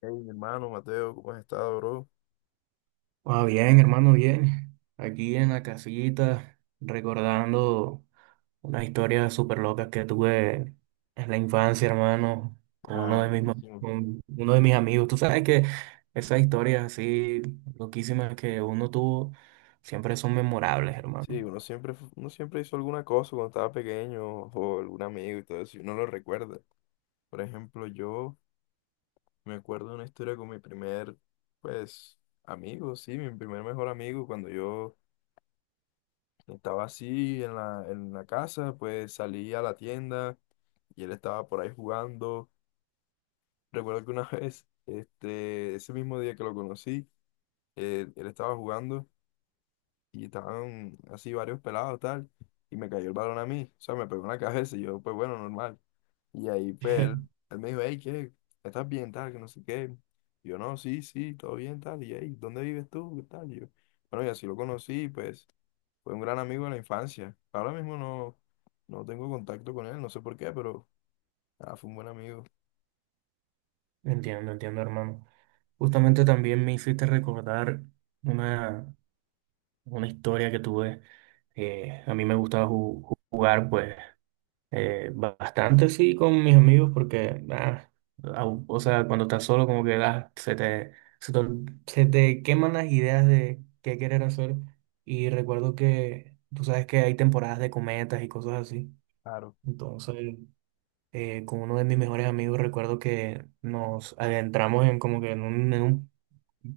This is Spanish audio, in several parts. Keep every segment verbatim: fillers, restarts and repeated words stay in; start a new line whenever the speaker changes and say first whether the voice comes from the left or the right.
left: Hey, mi hermano Mateo, ¿cómo has estado, bro?
right: Ah, bien, hermano, bien. Aquí en la casita, recordando unas historias súper locas que tuve en la infancia, hermano, con uno
left: Ah,
right: de mis, ma-
left: buenísimo.
right: con uno de mis amigos. Tú sabes que esas historias así loquísimas que uno tuvo siempre son memorables, hermano.
left: Sí, uno siempre, fu- uno siempre hizo alguna cosa cuando estaba pequeño o algún amigo y todo eso, y uno lo recuerda. Por ejemplo, yo me acuerdo de una historia con mi primer, pues, amigo, sí, mi primer mejor amigo, cuando yo estaba así en la, en la casa, pues salí a la tienda y él estaba por ahí jugando. Recuerdo que una vez, este, ese mismo día que lo conocí, eh, él estaba jugando, y estaban así varios pelados, tal, y me cayó el balón a mí, o sea, me pegó en la cabeza y yo, pues bueno, normal. Y ahí, pues, él, él me dijo, hey, ¿qué? ¿Estás bien, tal, que no sé qué? Y yo, no, sí, sí, todo bien, tal, y hey, ¿dónde vives tú? ¿Qué tal? Y yo, bueno, y así lo conocí, pues, fue un gran amigo de la infancia. Ahora mismo no, no tengo contacto con él, no sé por qué, pero, ah, fue un buen amigo,
right: Entiendo, entiendo, hermano. Justamente también me hiciste recordar una, una historia que tuve. Eh, a mí me gustaba ju- jugar, pues. Eh, bastante sí con mis amigos porque, ah, au- o sea, cuando estás solo, como que ah, se te, se te, ol- se te queman las ideas de qué querer hacer. Y recuerdo que tú sabes que hay temporadas de cometas y cosas así.
left: claro.
right: Entonces, eh, con uno de mis mejores amigos, recuerdo que nos adentramos en como que en un, en un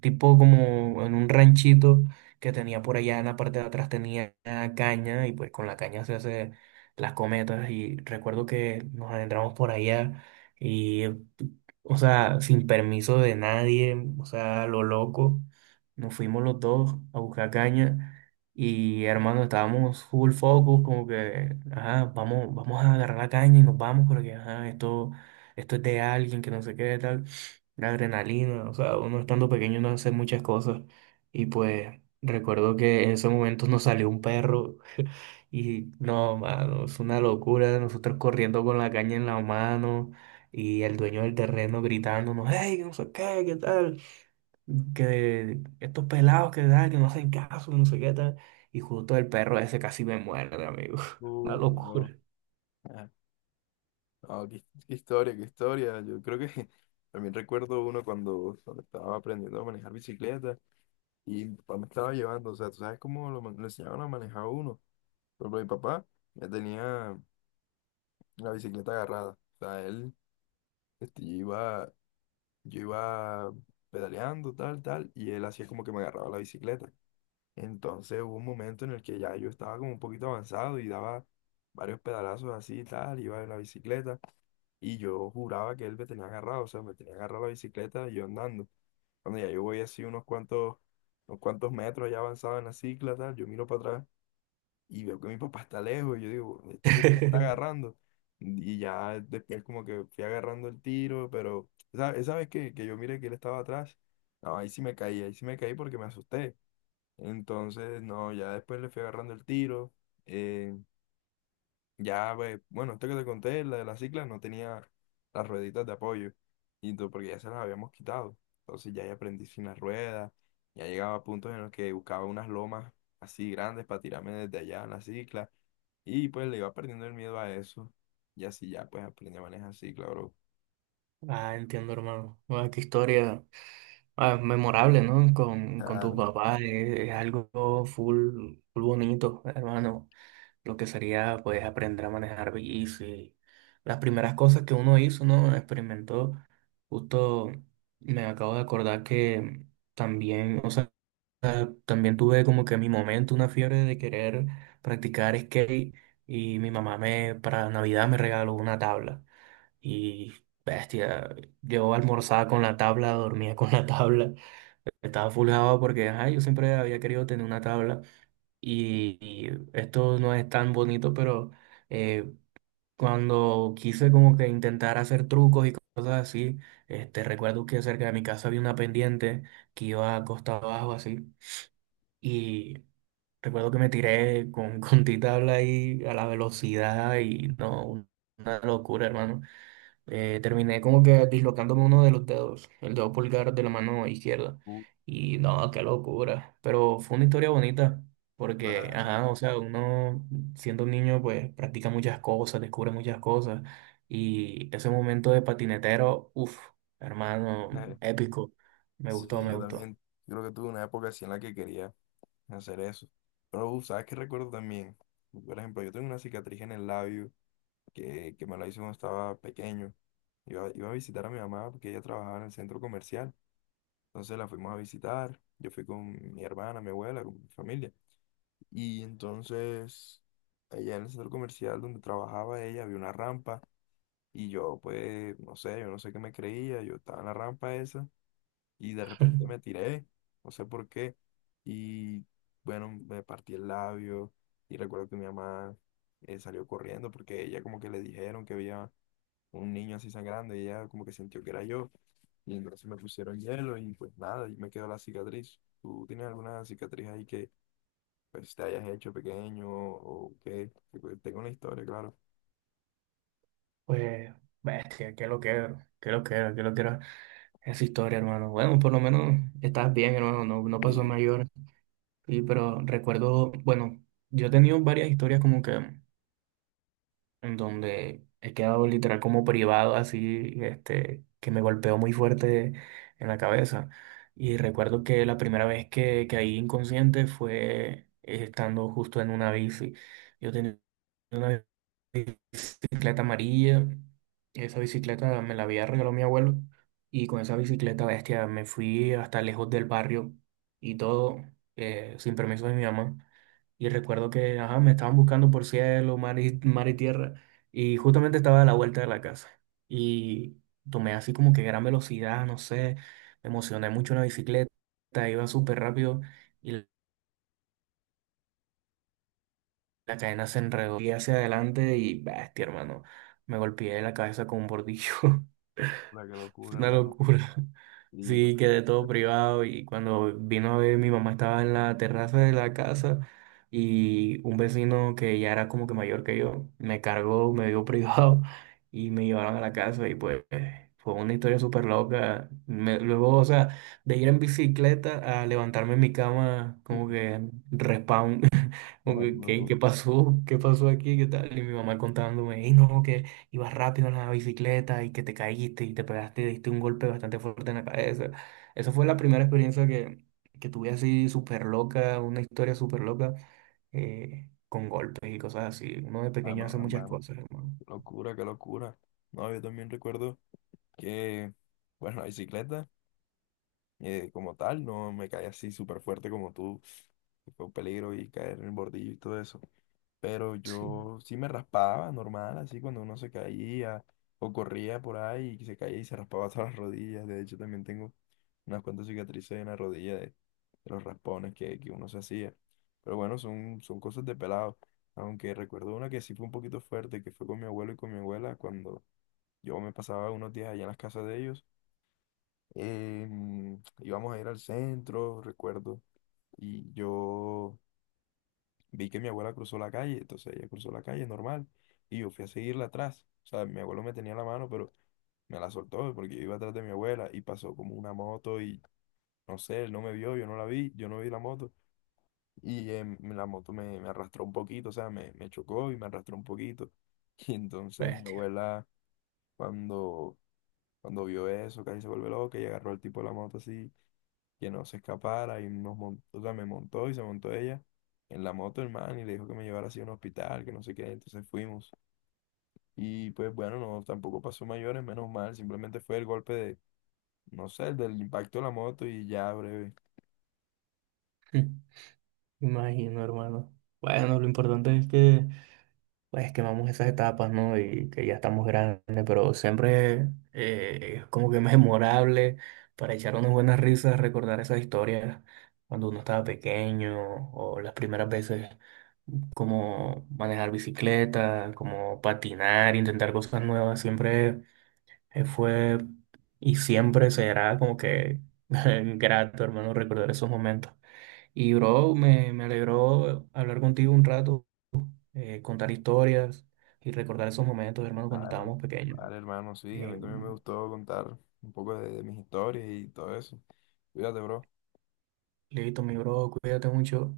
right: tipo como en un ranchito que tenía por allá. En la parte de atrás tenía caña, y pues con la caña se hace las cometas, y recuerdo que nos adentramos por allá y, o sea, sin permiso de nadie, o sea, lo loco, nos fuimos los dos a buscar caña. Y hermano, estábamos full focus, como que, ajá, vamos, vamos a agarrar la caña y nos vamos, porque ajá, esto, esto es de alguien, que no sé qué, tal. La adrenalina, o sea, uno estando pequeño no hace muchas cosas. Y pues recuerdo que en esos momentos nos salió un perro y no, mano, es una locura, nosotros corriendo con la caña en la mano y el dueño del terreno gritándonos, hey, que no sé qué, qué tal, que estos pelados que dan, que no hacen caso, no sé qué tal. Y justo el perro ese casi me muerde, amigo. Una
left: Uh, no.
right: locura.
left: Ah, qué, qué historia, qué historia. Yo creo que también recuerdo uno cuando, cuando estaba aprendiendo a manejar bicicleta y mi papá me estaba llevando. O sea, tú sabes cómo lo, man- lo enseñaban a manejar a uno. Por ejemplo, mi papá ya tenía la bicicleta agarrada. O sea, él, este, yo iba, yo iba pedaleando, tal, tal, y él hacía como que me agarraba la bicicleta. Entonces hubo un momento en el que ya yo estaba como un poquito avanzado y daba varios pedalazos así y tal, iba en la bicicleta. Y yo juraba que él me tenía agarrado, o sea, me tenía agarrado la bicicleta y yo andando. Cuando ya yo voy así unos cuantos, unos cuantos metros ya avanzado en la cicla, tal, yo miro para atrás y veo que mi papá está lejos y yo digo, esto sí que me está agarrando. Y ya después como que fui agarrando el tiro, pero esa, esa vez que, que yo miré que él estaba atrás, no, ahí sí me caí, ahí sí me caí porque me asusté. Entonces, no, ya después le fui agarrando el tiro. eh, ya, ve, bueno, esto que te conté, la de la cicla, no tenía las rueditas de apoyo, y tú, porque ya se las habíamos quitado. Entonces ya, ya aprendí sin las ruedas, ya llegaba a puntos en los que buscaba unas lomas así grandes para tirarme desde allá en la cicla, y pues le iba perdiendo el miedo a eso, y así ya pues aprendí a manejar cicla, bro.
right: Ah, entiendo, hermano. Ah, qué historia ah, memorable, ¿no? Con, con tu
left: Claro,
right: papá. eh, Es algo full, full bonito, hermano. Lo que sería, pues, aprender a manejar bici. Las primeras cosas que uno hizo, ¿no? Experimentó. Justo me acabo de acordar que también, o sea, también tuve como que mi momento, una fiebre de querer practicar skate, y mi mamá me, para Navidad, me regaló una tabla. Y bestia, yo almorzaba con la tabla, dormía con la tabla, estaba fulgado porque ajá, yo siempre había querido tener una tabla. Y, y esto no es tan bonito, pero eh, cuando quise como que intentar hacer trucos y cosas así, este, recuerdo que cerca de mi casa había una pendiente que iba a costa abajo así. Y recuerdo que me tiré con, con ti tabla ahí a la velocidad y no, una locura, hermano. Eh, terminé como que dislocándome uno de los dedos, el dedo pulgar de la mano izquierda.
left: tú,
right: Y no, qué locura. Pero fue una historia bonita, porque,
left: claro.
right: ajá, o sea, uno siendo un niño, pues practica muchas cosas, descubre muchas cosas. Y ese momento de patinetero, uff, hermano, épico. Me gustó,
left: Sí,
right: me
left: yo
right: gustó.
left: también creo que tuve una época así en la que quería hacer eso. Pero, uf, ¿sabes qué recuerdo también? Por ejemplo, yo tengo una cicatriz en el labio que, que me la hizo cuando estaba pequeño. Iba, iba a visitar a mi mamá porque ella trabajaba en el centro comercial. Entonces la fuimos a visitar. Yo fui con mi hermana, mi abuela, con mi familia. Y entonces, allá en el centro comercial donde trabajaba ella había una rampa. Y yo, pues, no sé, yo no sé qué me creía. Yo estaba en la rampa esa y de repente me tiré, no sé por qué. Y bueno, me partí el labio. Y recuerdo que mi mamá eh, salió corriendo porque ella como que le dijeron que había un niño así sangrando y ella como que sintió que era yo y entonces me pusieron hielo y pues nada, y me quedó la cicatriz. ¿Tú tienes alguna cicatriz ahí que pues te hayas hecho pequeño o qué? Que, pues, tengo una historia, claro.
right: Pues, bestia, que lo quiero, que lo quiero, que lo quiero. Esa historia, hermano. Bueno, por lo menos estás bien, hermano, no, no pasó
left: Y
right: mayor. Y, pero recuerdo, bueno, yo he tenido varias historias como que en donde he quedado literal como privado, así, este, que me golpeó muy fuerte en la cabeza. Y recuerdo que la primera vez que caí inconsciente fue eh, estando justo en una bici. Yo tenía una bici bicicleta amarilla. Esa bicicleta me la había regalado mi abuelo, y con esa bicicleta, bestia, me fui hasta lejos del barrio y todo eh, sin permiso de mi mamá. Y recuerdo que ajá, me estaban buscando por cielo, mar y, mar y tierra, y justamente estaba a la vuelta de la casa. Y tomé así como que gran velocidad, no sé, me emocioné mucho en la bicicleta, iba súper rápido, y la la cadena se enredó y hacia adelante y, bestia, hermano, me golpeé la cabeza con un bordillo.
left: la que locura,
right: Una
left: hermano.
right: locura.
left: Y qué
right: Sí,
left: pena.
right: quedé todo privado, y cuando vino a ver, mi mamá estaba en la terraza de la casa, y un vecino que ya era como que mayor que yo me cargó, me dio privado y me llevaron a la casa, y pues fue una historia súper loca. Me- luego, o sea, de ir en bicicleta a levantarme en mi cama como que respawn, como
left: Ah, qué
right: que, ¿Qué,
left: locura.
right: qué pasó? ¿Qué pasó aquí? ¿Qué tal? Y mi mamá contándome, y no, que ibas rápido en la bicicleta y que te caíste y te pegaste, diste un golpe bastante fuerte en la cabeza. Esa fue la primera experiencia que, que tuve así súper loca, una historia súper loca, eh, con golpes y cosas así. Uno de
left: Ah,
right: pequeño hace
left: no,
right: muchas
left: hermano.
right: cosas, hermano.
left: Qué locura, qué locura. No, yo también recuerdo que, bueno, la bicicleta, eh, como tal, no me caí así súper fuerte como tú. Fue un peligro y caer en el bordillo y todo eso, pero
right: Sí,
left: yo sí me raspaba normal, así cuando uno se caía o corría por ahí y se caía y se raspaba todas las rodillas. De hecho, también tengo unas cuantas cicatrices en la rodilla de, de los raspones que, que uno se hacía. Pero bueno, son, son cosas de pelado. Aunque recuerdo una que sí fue un poquito fuerte, que fue con mi abuelo y con mi abuela cuando yo me pasaba unos días allá en las casas de ellos. Em, íbamos a ir al centro, recuerdo, y yo vi que mi abuela cruzó la calle, entonces ella cruzó la calle normal y yo fui a seguirla atrás. O sea, mi abuelo me tenía la mano, pero me la soltó porque yo iba atrás de mi abuela y pasó como una moto y no sé, él no me vio, yo no la vi, yo no vi la moto y em, la moto me, me arrastró un poquito, o sea, me, me chocó y me arrastró un poquito. Y entonces mi
right: bestia.
left: abuela cuando, cuando vio eso, casi se vuelve loca y agarró al tipo de la moto así que no se escapara y nos montó, o sea, me montó y se montó ella en la moto, hermano, y le dijo que me llevara así a un hospital, que no sé qué, entonces fuimos. Y pues bueno, no, tampoco pasó mayores, menos mal, simplemente fue el golpe de, no sé, el del impacto de la moto y ya breve.
right: Imagino, hermano. Bueno, lo importante es que pues quemamos esas etapas, ¿no? Y que ya estamos grandes, pero siempre eh, es como que memorable para echar unas buenas risas, recordar esas historias cuando uno estaba pequeño o las primeras veces, como manejar bicicleta, como patinar, intentar cosas nuevas. Siempre eh, fue y siempre será como que grato, hermano, recordar esos momentos. Y bro, me, me alegró hablar contigo un rato, eh, contar historias y recordar esos momentos, hermano, cuando
left: Vale,
right: estábamos pequeños.
left: vale, hermano, sí, a
right: Eh,
left: mí también me gustó contar un poco de, de mis historias y todo eso. Cuídate, bro.
right: Listo, mi bro, cuídate mucho.